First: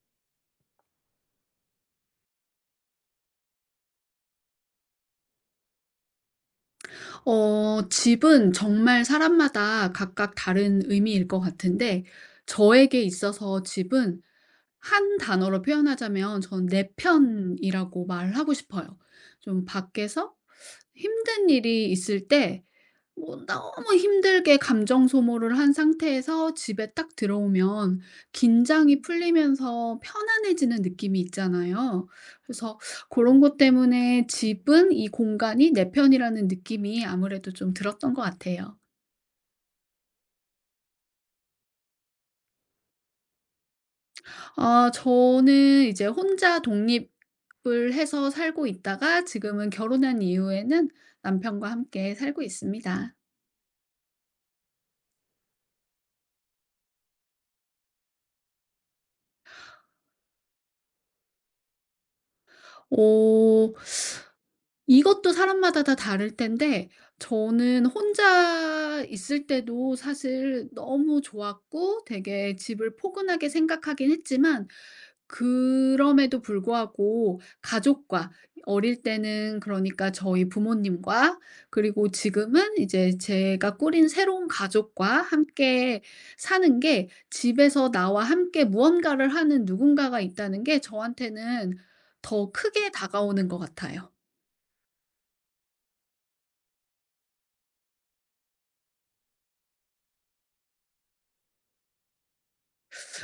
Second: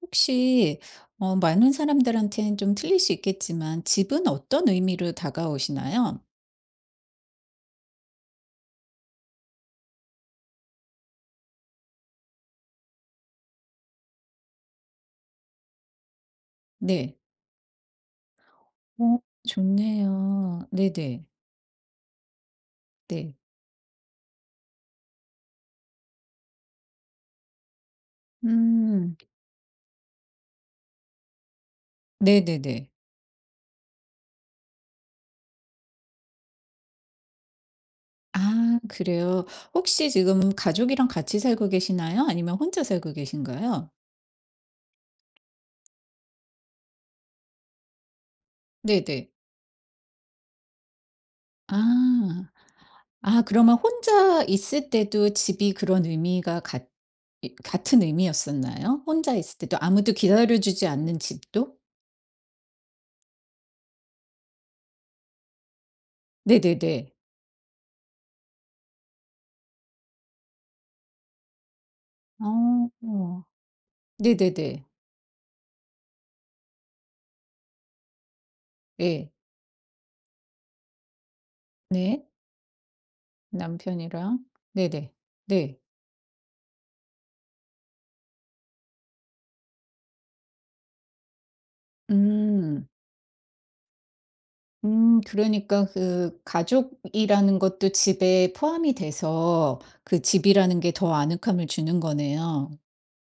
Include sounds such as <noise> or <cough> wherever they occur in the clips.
혹시 많은 사람들한테는 좀 틀릴 수 있겠지만 집은 어떤 의미로 다가오시나요? 집은 정말 사람마다 각각 다른 의미일 것 같은데, 저에게 있어서 집은 한 단어로 표현하자면 전 내 네. 편이라고 말하고 싶어요. 어 좀 좋네요. 밖에서 네네. 힘든 일이 있을 때, 네. 뭐 너무 힘들게 감정 소모를 한 상태에서 집에 딱 들어오면 긴장이 음. 풀리면서 편안해지는 느낌이 있잖아요. 그래서 네네네. 그런 것 때문에 집은 이 공간이 내 편이라는 느낌이 아무래도 좀 들었던 것 같아요. 아 그래요? 혹시 지금 가족이랑 같이 살고 계시나요? 아니면 혼자 살고 계신가요? 아, 저는 이제 혼자 독립을 해서 살고 있다가 네네. 지금은 결혼한 이후에는 남편과 함께 살고 아. 있습니다. 아 그러면 혼자 있을 때도 집이 그런 의미가 같 이 같은 의미였었나요? 혼자 있을 때도 아무도 기다려 주지 않는 집도? 어 이것도 사람마다 다 다를 텐데, 네네네. 저는 혼자 있을 때도 사실 너무 좋았고 되게 어. 집을 포근하게 생각하긴 했지만, 네네네. 그럼에도 불구하고 가족과, 어릴 예. 때는 그러니까 저희 부모님과, 그리고 네. 지금은 이제 제가 꾸린 남편이랑. 새로운 네네. 가족과 네. 함께 사는 게, 집에서 나와 함께 무언가를 하는 누군가가 있다는 게 저한테는 더 음. 크게 다가오는 것 같아요. 그러니까 그 가족이라는 것도 집에 포함이 돼서 그 집이라는 게 더 아늑함을 주는 거네요.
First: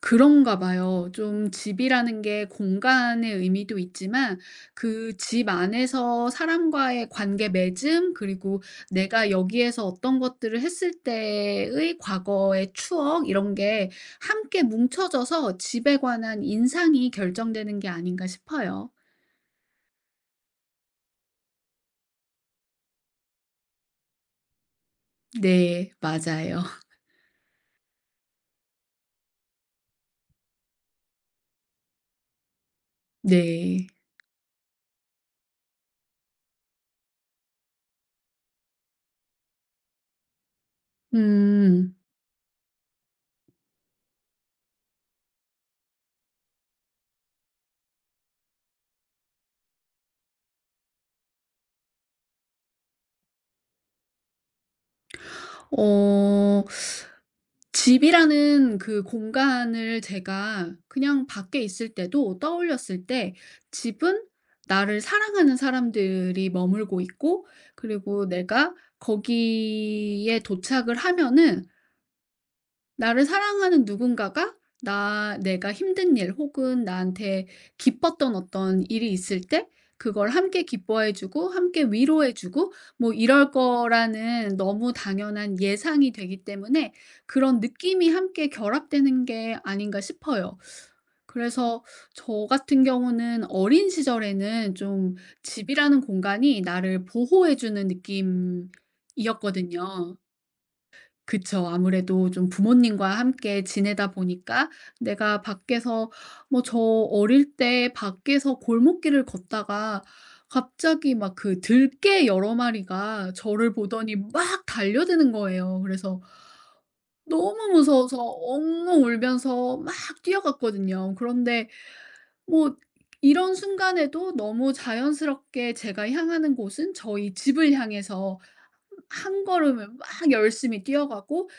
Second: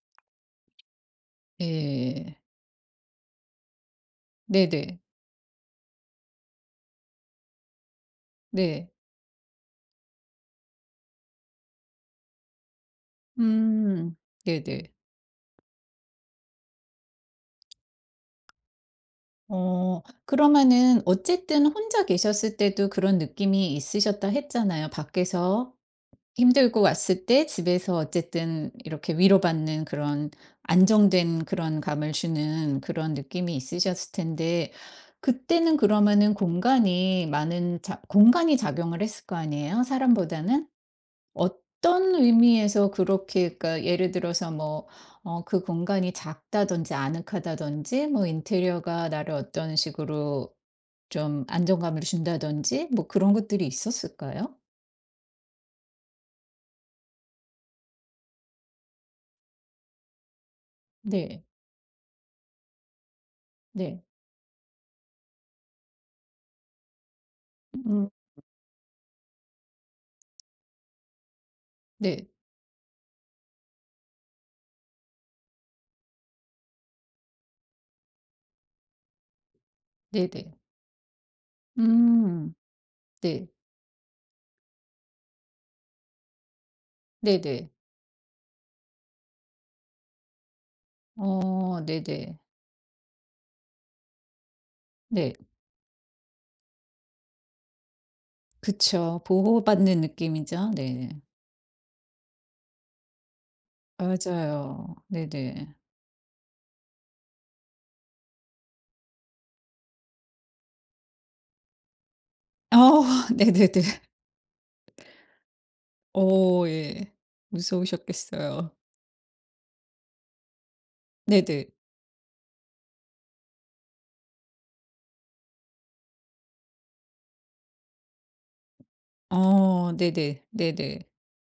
그런가 봐요. 좀 집이라는 예. 게 공간의 의미도 있지만 네네. 그 집 안에서 사람과의 관계 맺음, 그리고 네. 내가 여기에서 어떤 것들을 했을 때의 과거의 추억, 이런 게 음. 함께 네네. 뭉쳐져서 집에 관한 인상이 결정되는 게 아닌가 싶어요. 그러면은 어쨌든 혼자 계셨을 때도 그런 느낌이 있으셨다 했잖아요, 밖에서. 네. 맞아요. 힘들고 <laughs> 왔을 때 집에서 어쨌든 이렇게 위로받는 그런 안정된 그런 감을 주는 그런 느낌이 네. 있으셨을 텐데 그때는 그러면은 공간이 작용을 했을 거 아니에요? 사람보다는? 음. 어떤 의미에서 그렇게 그러니까 예를 들어서 뭐 그 공간이 작다든지 아늑하다든지 뭐 인테리어가 나를 어떤 식으로 좀 안정감을 준다든지 뭐 그런 것들이 있었을까요? 어 집이라는 그 공간을 제가 그냥 네. 밖에 있을 때도 떠올렸을 때, 네. 집은 나를 사랑하는 사람들이 머물고 있고, 음. 그리고 내가 거기에 도착을 하면은 네. 나를 사랑하는 누군가가, 나 내가 힘든 일 혹은 나한테 기뻤던 어떤 일이 있을 때 그걸 네네. 함께 기뻐해 주고 함께 위로해 음. 주고, 뭐 네. 이럴 거라는 너무 당연한 예상이 되기 때문에, 그런 네네. 느낌이 함께 결합되는 게 아닌가 싶어요. 어 그래서 네네. 저 같은 경우는 어린 시절에는 좀 네. 집이라는 공간이 나를 보호해 주는 그쵸. 보호받는 느낌이었거든요. 느낌이죠. 네. 그쵸. 아무래도 좀 부모님과 함께 지내다 보니까, 맞아요. 내가 네네. 밖에서, 뭐 저 어릴 때 밖에서 골목길을 걷다가 갑자기 막 그 들개 여러 어 마리가 <laughs> 저를 네네네. 보더니 막 달려드는 거예요. 그래서 어 예. 너무 무서워서 무서우셨겠어요. 엉엉 울면서 막 뛰어갔거든요. 네네. 그런데 뭐 이런 순간에도 너무 자연스럽게 제가 향하는 곳은 저희 집을 향해서 한 걸음을 어 막 네네. 열심히 네네. 뛰어가고,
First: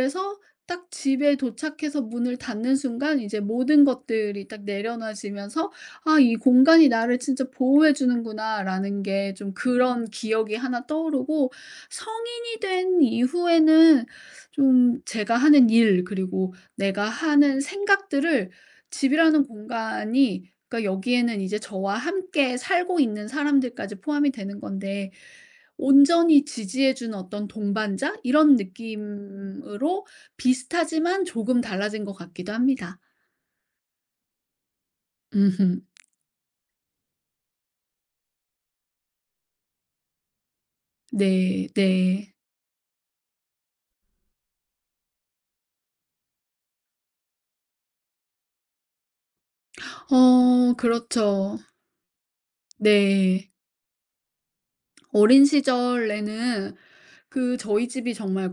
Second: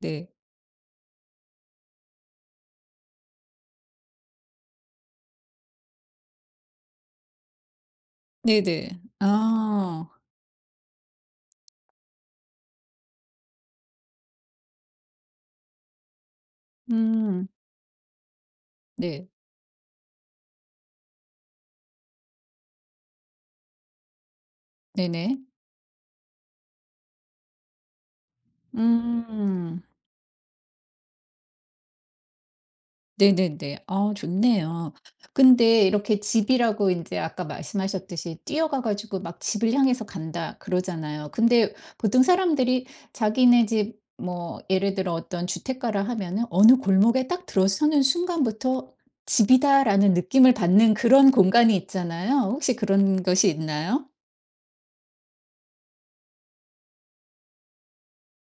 네. 딱 집에 도착해서 문을 닫는 순간 이제 모든 것들이 딱 내려놔지면서 '아, 이 공간이 나를 진짜 보호해 네네. 주는구나.'라는, 게 좀 그런 아. 기억이 하나 떠오르고, 성인이 된 이후에는 좀 제가 하는 일 그리고 내가 음. 하는 생각들을 네. 집이라는 공간이, 그러니까 여기에는 이제 저와 함께 살고 있는 사람들까지 포함이 되는 건데, 네네. 온전히 지지해 준 어떤 동반자 이런 음. 느낌으로, 비슷하지만 조금 달라진 것 같기도 합니다. 네네네. 아 좋네요. 음 근데 이렇게 집이라고 이제 아까 말씀하셨듯이 뛰어가 가지고 막 집을 향해서 간다 그러잖아요. 네 근데 보통 네. 사람들이 자기네 집 뭐 예를 들어 어떤 주택가라 하면은 어느 골목에 딱 들어서는 순간부터 '집이다.'라는 느낌을 어, 받는 그런 그렇죠. 공간이 있잖아요. 혹시 그런 것이 네. 있나요? 어린 시절에는 그 저희 집이 정말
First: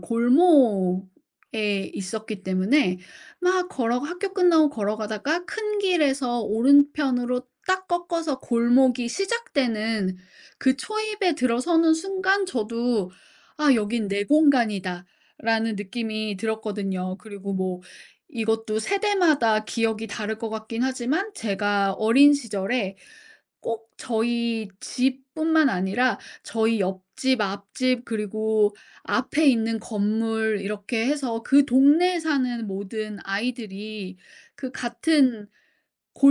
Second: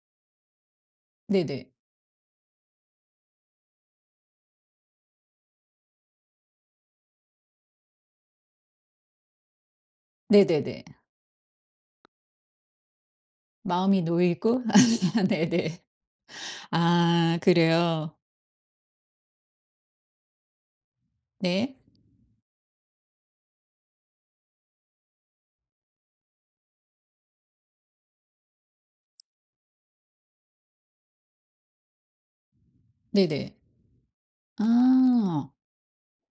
네네. 골목에 있었기 때문에, 막 걸어, 학교 끝나고 걸어가다가 큰 길에서 오른편으로 딱 꺾어서 골목이 시작되는 그 네네네. 초입에 들어서는 순간 저도 '아, 마음이 여긴 내 놓이고 <laughs> 공간이다.'라는 네네. 느낌이 들었거든요. 아 그리고 뭐 그래요? 이것도 세대마다 기억이 다를 것 같긴 하지만, 네. 제가 어린 시절에 꼭 저희 집뿐만 아니라 저희 옆집, 앞집, 그리고 앞에 있는 건물, 이렇게 해서 그 동네에 사는 모든 네네. 아이들이 그 같은 아.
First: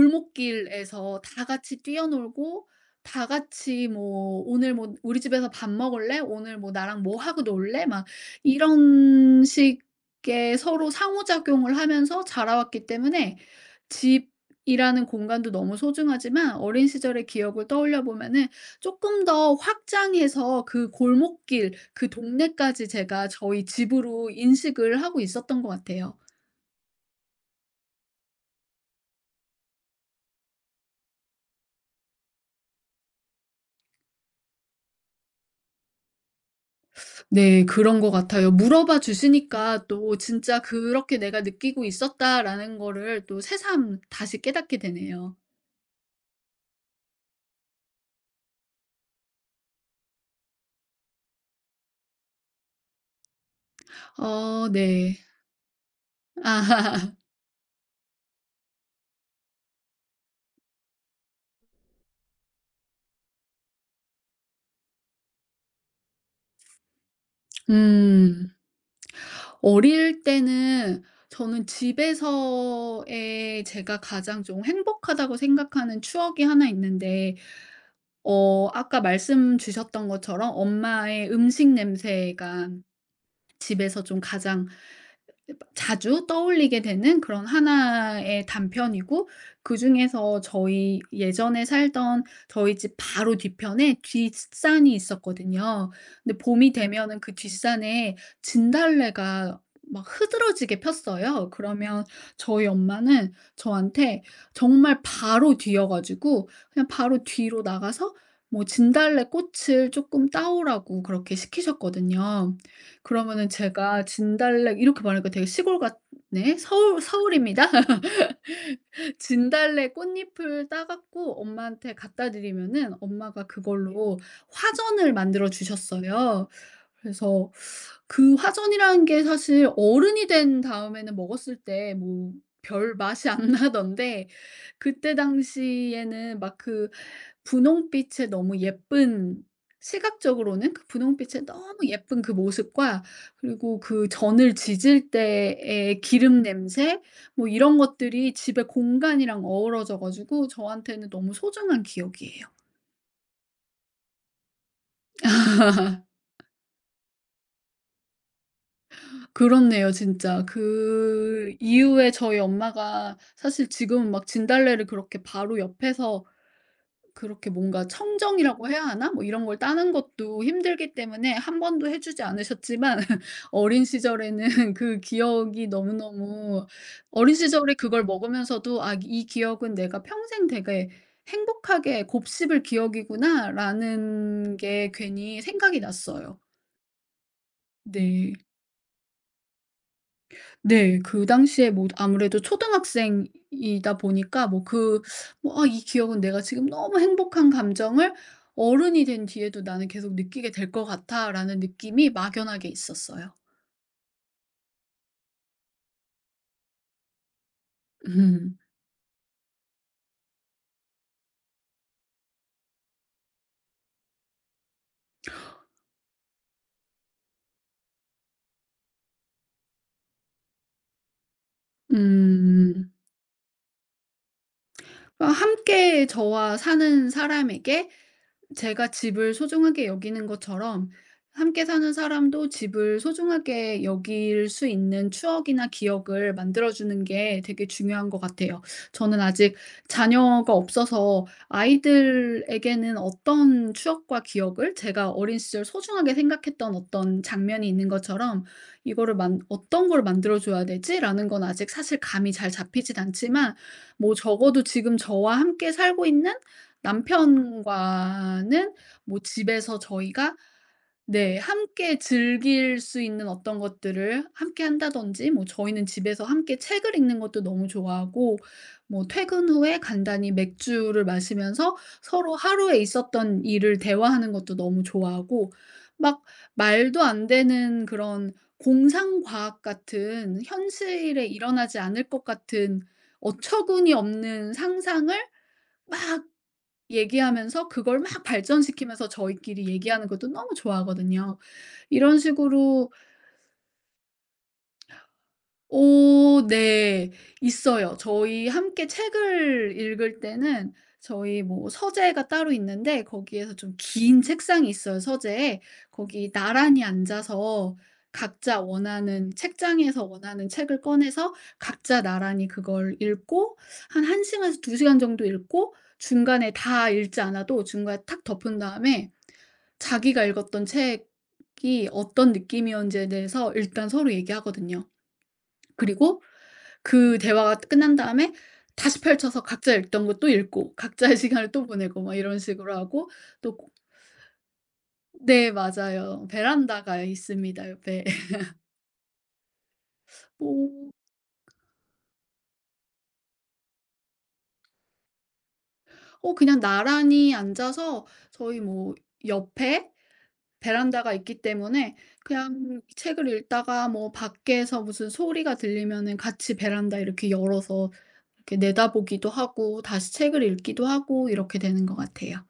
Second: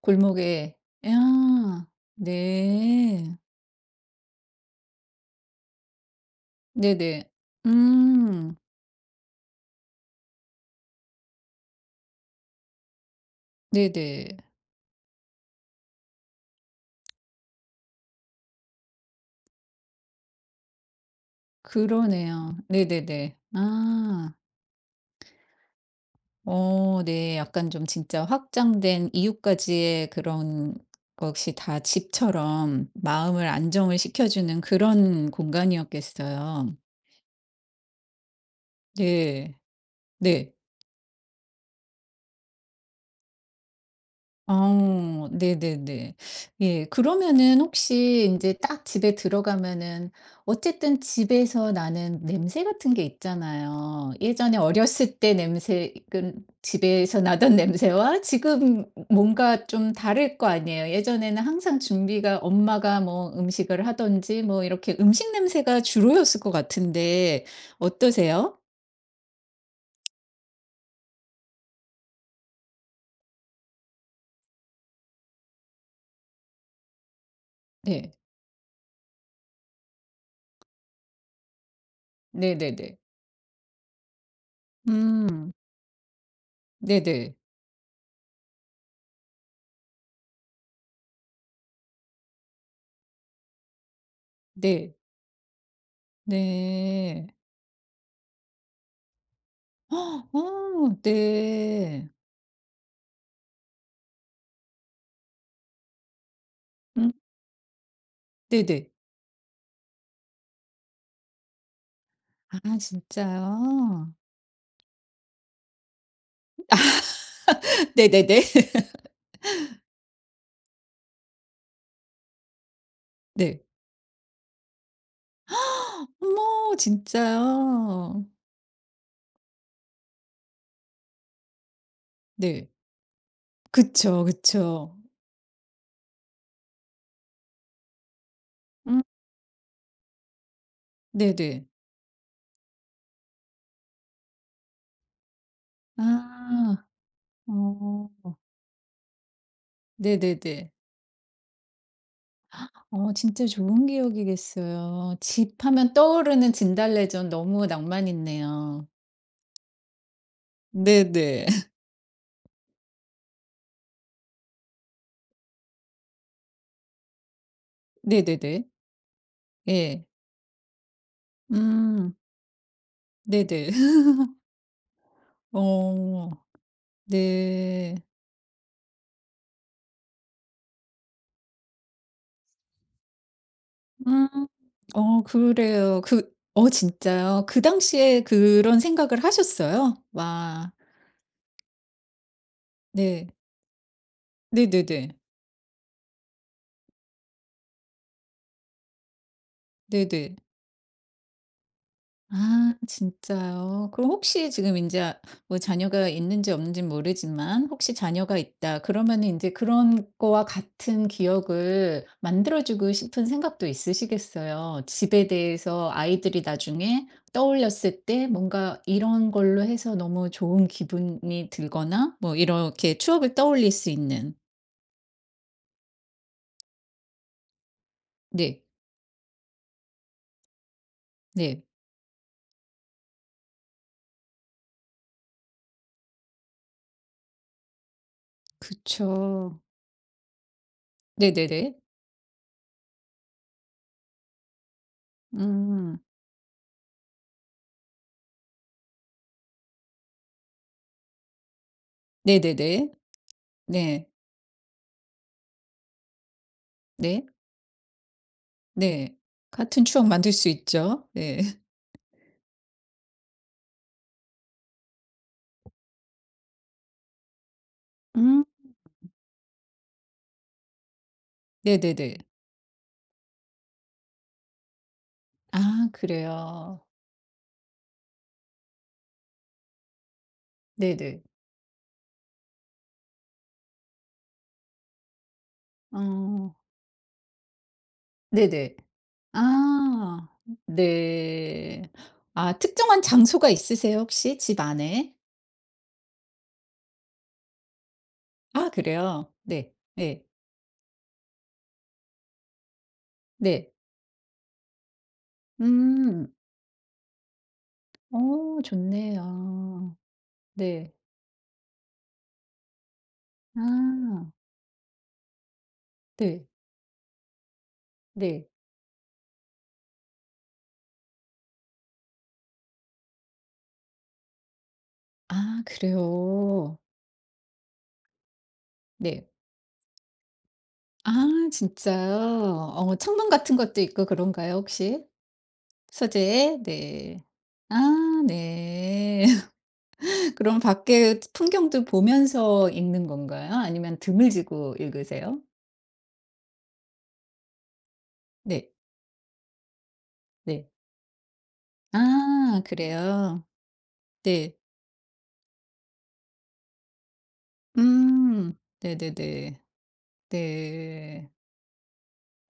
골목에. 다 같이 아 뛰어놀고, 다 네. 같이 뭐 "오늘 뭐 우리 집에서 밥 먹을래? 오늘 뭐 나랑 뭐 네네. 하고 놀래?" 막 음. 이런 식의 서로 상호작용을 하면서 자라왔기 때문에, 네네. 집이라는 공간도 너무 소중하지만 어린 시절의 기억을 떠올려 보면은 쪼끔 더 확장해서 그 골목길, 그 그러네요. 동네까지 제가 네네네. 저희 집으로 아. 인식을 하고 있었던 것 같아요. 어 네. 약간 좀 진짜 확장된 이유까지의 그런 것이 다 집처럼 마음을 안정을 시켜 주는 그런 공간이었겠어요. 네. 그런 것 같아요. 물어봐 네. 주시니까 또 네. 진짜 '그렇게 내가 느끼고 있었다.'라는 거를 또 새삼 다시 깨닫게 어 되네요. 네네네. 예. 그러면은 혹시 이제 딱 집에 들어가면은 어쨌든 집에서 나는 냄새 같은 게 있잖아요. 예전에 어, 네. 어렸을 때 냄새 그 아, <laughs> 집에서 나던 <laughs> 냄새와 지금 뭔가 좀 다를 거 아니에요. 예전에는 항상 준비가 엄마가 뭐 음식을 하든지 뭐 이렇게 음식 냄새가 주로였을 것 같은데 음. 어떠세요? 어릴 때는, 저는 집에서의 제가 가장 좀 행복하다고 생각하는 추억이 하나 있는데, 네. 아까 말씀 주셨던 것처럼 엄마의 음식 냄새가 네네네. 집에서 좀 가장 음. 자주 떠올리게 되는 네네. 그런 하나의 단편이고, 그중에서 저희 예전에 살던 저희 집 바로 뒤편에 뒷산이 네. 있었거든요. 근데 봄이 되면은 네. 그 뒷산에 진달래가 어 막 흐드러지게 어, 폈어요. 그러면 네. 저희 엄마는 저한테, 정말 바로 뒤여 가지고 그냥 음 바로 뒤로 나가서 뭐 네네. 진달래 꽃을 조금 따오라고 그렇게 시키셨거든요. 아 그러면은 제가 진짜요? 진달래 이렇게 말하니까 되게 시골 같네. 서울, 서울입니다. <laughs> <laughs> 네네네. <laughs> 진달래 꽃잎을 따 갖고 엄마한테 갖다 드리면은 엄마가 네. 그걸로 화전을 만들어 주셨어요. 어머 그래서 진짜요? 그 화전이라는 게 사실 어른이 된 다음에는 먹었을 때 뭐 네. 별 맛이 안 <laughs> 그쵸, 나던데, 그쵸. 그때 당시에는 막 그 분홍빛에 너무 음 예쁜, 시각적으로는 그 분홍빛에 네네. 너무 예쁜 그 모습과, 그리고 그 전을 지질 때의 아 기름 냄새, 뭐 이런 것들이 어 집의 공간이랑 어우러져 가지고 네네네. 저한테는 너무 소중한 기억이에요. 어 진짜 좋은 기억이겠어요. 집 하면 떠오르는 진달래전 너무 낭만 있네요. 그렇네요 진짜. 네네. 그 <laughs> 이후에 저희 엄마가 사실 지금은 막 진달래를 그렇게 바로 옆에서 그렇게, 뭔가 네네네. 청정이라고 해야 하나? 뭐 이런 걸 따는 예. 것도 힘들기 때문에 한 번도 해 음 주지 않으셨지만, <laughs> 네네. 어린 <laughs> 시절에는 그 기억이 어 너무너무. 어린 시절에 네. 그걸 먹으면서도 '아, 이 기억은 내가 평생 되게 행복하게 곱씹을 음. 기억이구나.'라는 게 괜히 생각이 그래요. 그 났어요. 진짜요? 그 당시에 네. 그런 생각을 하셨어요? 와. 네. 그 당시에 뭐 아무래도 네. 초등학생이다 보니까 뭐 그, 네네네. 뭐 '아, 이 기억은 내가 지금 너무 행복한 감정을 어른이 된 뒤에도 나는 계속 네네. 느끼게 될 것 같아.'라는 느낌이 막연하게 아 있었어요. 진짜요? 그럼 혹시 지금 이제 뭐 자녀가 있는지 없는지 모르지만 혹시 <laughs> 자녀가 음. 있다 그러면은 제 그런 거와 같은 기억을 만들어 주고 싶은 생각도 있으시겠어요. 집에 대해서 아이들이 나중에 떠올렸을 때 뭔가 이런 걸로 해서 너무 좋은 기분이 들거나 뭐 음. 이렇게 추억을 떠올릴 수 있는. 함께 저와 사는 사람에게 네. 제가 집을 소중하게 여기는 것처럼 네. 함께 사는 사람도 집을 소중하게 여길 수 있는 추억이나 기억을 만들어 주는 게 되게 중요한 것 같아요. 저는 아직 그쵸. 자녀가 없어서 네네네. 아이들에게는 어떤 추억과 기억을, 제가 어린 시절 음. 소중하게 생각했던 어떤 장면이 있는 것처럼 '이거를 만, 어떤 걸 만들어 줘야 되지?'라는 건 아직 사실 감이 잘 네네네. 잡히진 않지만, 네. 뭐 적어도 지금 저와 함께 살고 있는 네. 남편과는, 네. 뭐 집에서 같은 추억 만들 저희가, 수 있죠. 네, 네. 함께 즐길 수 있는 어떤 것들을 함께 한다든지, 뭐 저희는 집에서 함께 책을 읽는 것도 너무 좋아하고, 음. 뭐 퇴근 후에 간단히 맥주를 마시면서 네네네. 서로 하루에 있었던 일을 대화하는 것도 너무 좋아하고, 아 막 그래요. 말도 안 되는 그런, 공상과학 같은 네네. 현실에 일어나지 않을 것 같은 어처구니 없는 상상을 어 얘기하면서 그걸 막 네네. 발전시키면서 저희끼리 얘기하는 것도 아 너무 좋아하거든요. 네. 이런 아 식으로. 특정한 장소가 있으세요 혹시 집 안에? 오, 네. 있어요. 저희 아 함께 그래요? 네. 책을 읽을 네. 때는 저희, 뭐 서재가 따로 있는데 거기에서, 네. 좀 긴 책상이 있어요, 서재에. 거기 음. 나란히 앉아서 각자 원하는 좋네요. 책장에서 원하는 책을 네. 꺼내서 각자 나란히 그걸 읽고, 한 1 아 시간에서 2시간 정도 읽고, 네. 중간에 다 읽지 않아도 중간에 탁 네. 덮은 다음에 자기가 읽었던 책이 어떤 느낌이었는지에 대해서 일단 서로 얘기하거든요. 아 그리고 그래요. 그 대화가 끝난 다음에 다시 네. 펼쳐서 각자 읽던 거 또 읽고, <laughs> 각자의 아 시간을 또 보내고 막 진짜요? 이런 식으로 하고. 창문 또 같은 고 것도 있고 그런가요 혹시? 네, 맞아요. 서재에 베란다가 네. 있습니다, 옆에. 아 <laughs> 네. <laughs> 그럼 오, 밖에 풍경도 보면서 읽는 건가요? 아니면 등을 지고 읽으세요? 그냥 나란히 앉아서 저희, 네. 뭐 옆에 네. 베란다가 있기 때문에 아 그냥 책을 그래요? 읽다가 뭐 네. 밖에서 무슨 소리가 들리면은 같이 베란다 이렇게 열어서 음. 이렇게 내다보기도 네네네. 하고 다시 책을 읽기도 하고 네. 이렇게 되는 것 같아요.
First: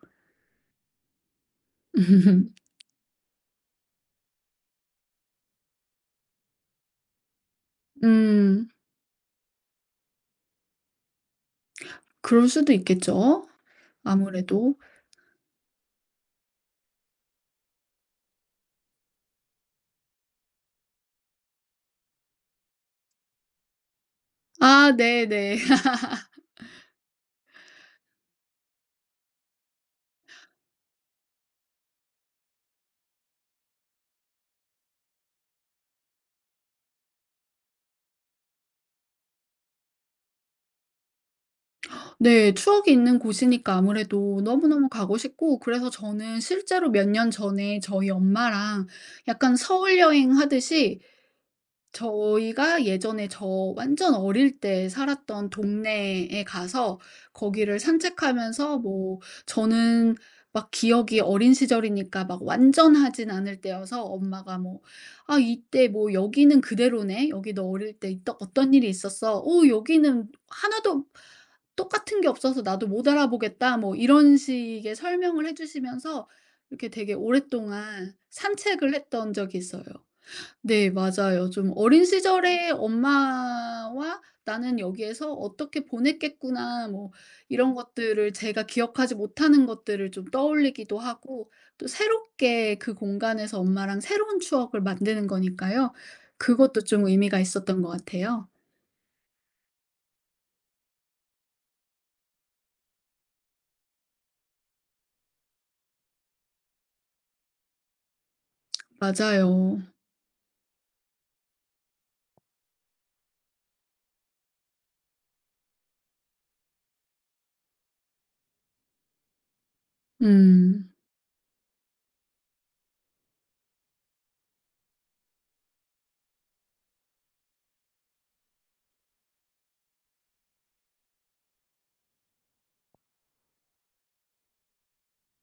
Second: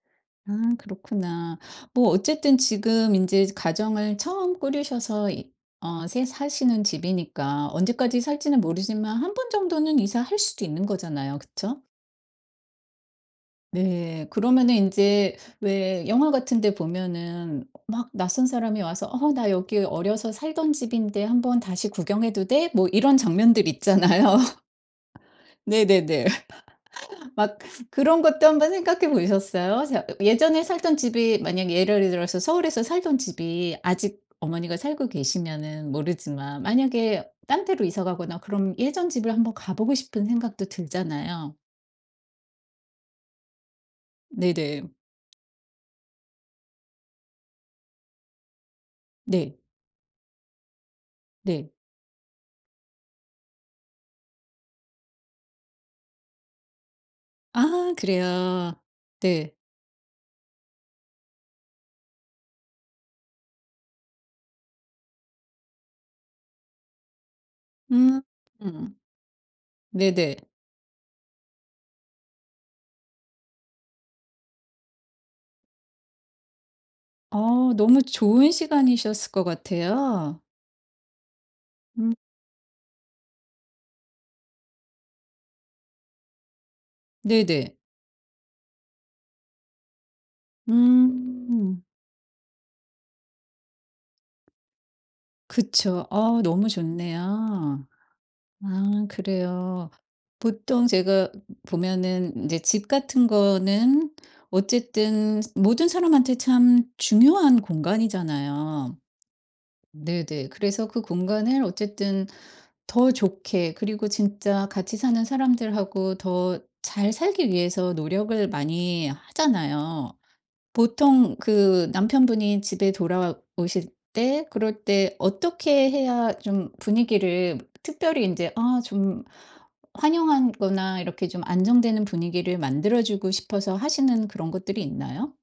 아 그렇구나. 뭐 어쨌든 <laughs> 지금 이제 가정을 처음 꾸리셔서 이 새 사시는 집이니까 언제까지 살지는 음. 모르지만 한 번 정도는 이사할 수도 있는 거잖아요. 그쵸? 그럴 수도 있겠죠. 네. 그러면은 아무래도. 이제 왜 영화 같은 데 보면은 막 낯선 사람이 와서 "어 나 여기 어려서 살던 집인데 한번 다시 구경해도 돼?" 뭐 이런 장면들 있잖아요. <laughs> 아, 네네. <laughs> 네네네. 막 그런 것도 한번 생각해 보셨어요? 자 예전에 살던 집이 만약 예를 들어서 서울에서 살던 집이 아직 어머니가 살고 계시면은 모르지만 만약에 딴 데로 이사 가거나 그럼 예전 집을 한번 가 보고 싶은 생각도 들잖아요. 네. 추억이 있는 곳이니까 아무래도 네네. 너무너무 가고 싶고, 그래서 저는 실제로 몇 년 전에 저희 엄마랑 약간 네. 서울 여행 하듯이 네. 저희가 예전에 저, 완전 어릴 때 살았던 동네에 가서 거기를 아 그래요. 산책하면서, 뭐 네. 저는 막 기억이 어린 시절이니까 막 완전하진 않을 때여서 엄마가 뭐 "아, 이때 뭐 여기는 그대로네. 여기 너 어릴 때 음. 있던 어떤 일이 음. 있었어. 어, 여기는 네네. 하나도 똑같은 게 없어서 나도 못 알아보겠다." 뭐 이런 식의 설명을 해 주시면서 이렇게 되게 너무 오랫동안 좋은 산책을 했던 시간이셨을 것 적이 있어요. 같아요. 네, 맞아요. 좀 어린 음 시절에 엄마와 '나는 여기에서 어떻게 보냈겠구나.' 뭐 이런 네네. 것들을, 제가 기억하지 못하는 것들을 좀 떠올리기도 하고, 음. 또 새롭게 그 공간에서 엄마랑 새로운 추억을 만드는 거니까요. 그쵸. 너무 그것도 좀 의미가 있었던 좋네요. 것 같아요. 아 그래요. 보통 제가 보면은 이제 집 같은 거는 어쨌든 모든 사람한테 참 중요한 공간이잖아요. 맞아요. 네네. 그래서 그 공간을 어쨌든 더 좋게 그리고 진짜 같이 사는 사람들하고 더 잘 살기 위해서 노력을 많이 하잖아요. 음. 보통 그 남편분이 집에 돌아오실 때 그럴 때 어떻게 해야 좀 분위기를 특별히 이제 아 좀 환영한 거나 이렇게 좀 안정되는 분위기를 만들어 주고 싶어서 하시는 그런 것들이 있나요?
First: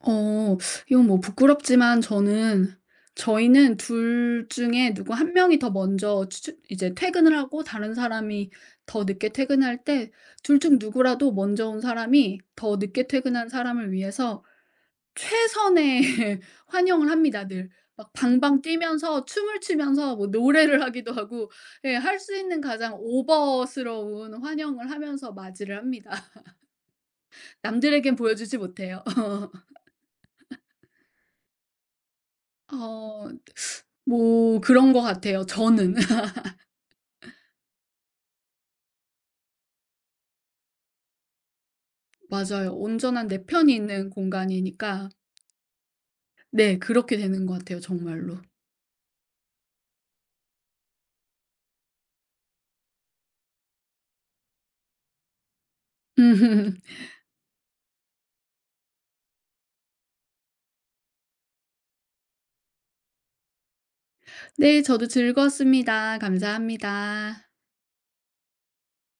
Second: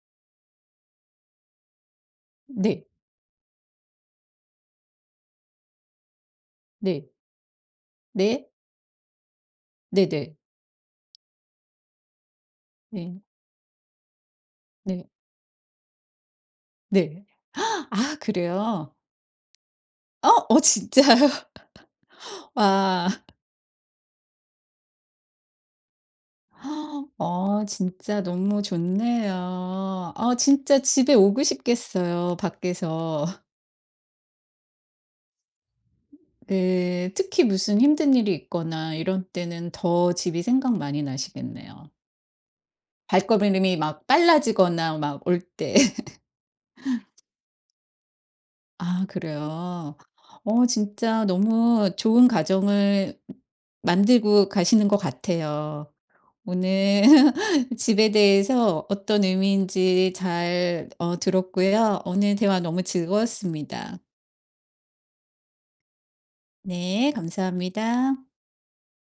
어 이건 뭐 부끄럽지만, 저는, 네. 저희는 둘 중에 누구 한 명이 더 먼저 추 이제 네. 퇴근을 하고 다른 네. 사람이 더 늦게 퇴근할 때, 네네. 둘 중 누구라도 먼저 온 사람이 더 늦게 네. 퇴근한 사람을 위해서 네. 최선의 <laughs> 환영을 네. 합니다, 늘. 막 아 방방 그래요? 뛰면서 춤을 추면서 뭐 어? 어 노래를 하기도 진짜요? 하고, <laughs> 예, 할 수 있는 가장 와. 오버스러운 환영을 하면서 맞이를 합니다. <laughs> 남들에겐 진짜 보여주지 너무 못해요. 좋네요. <laughs> 진짜 집에 오고 싶겠어요 밖에서. 어. 뭐 그런 것 같아요, 저는. <laughs> 네. 특히 무슨 힘든 일이 있거나 이런 때는 더 집이 생각 많이 나시겠네요. 맞아요. 온전한 내 편이 발걸음이 막 있는 빨라지거나 공간이니까. 막 올 때. <laughs> 네, 그렇게 되는 것 같아요 정말로. 아 그래요? 진짜 너무 좋은 가정을 만들고 가시는 것 같아요. 오늘 <laughs> <laughs> 집에 대해서 어떤 의미인지 잘 들었고요. 오늘 대화 너무 즐거웠습니다. 네, 저도 즐거웠습니다. 네, 감사합니다. 감사합니다.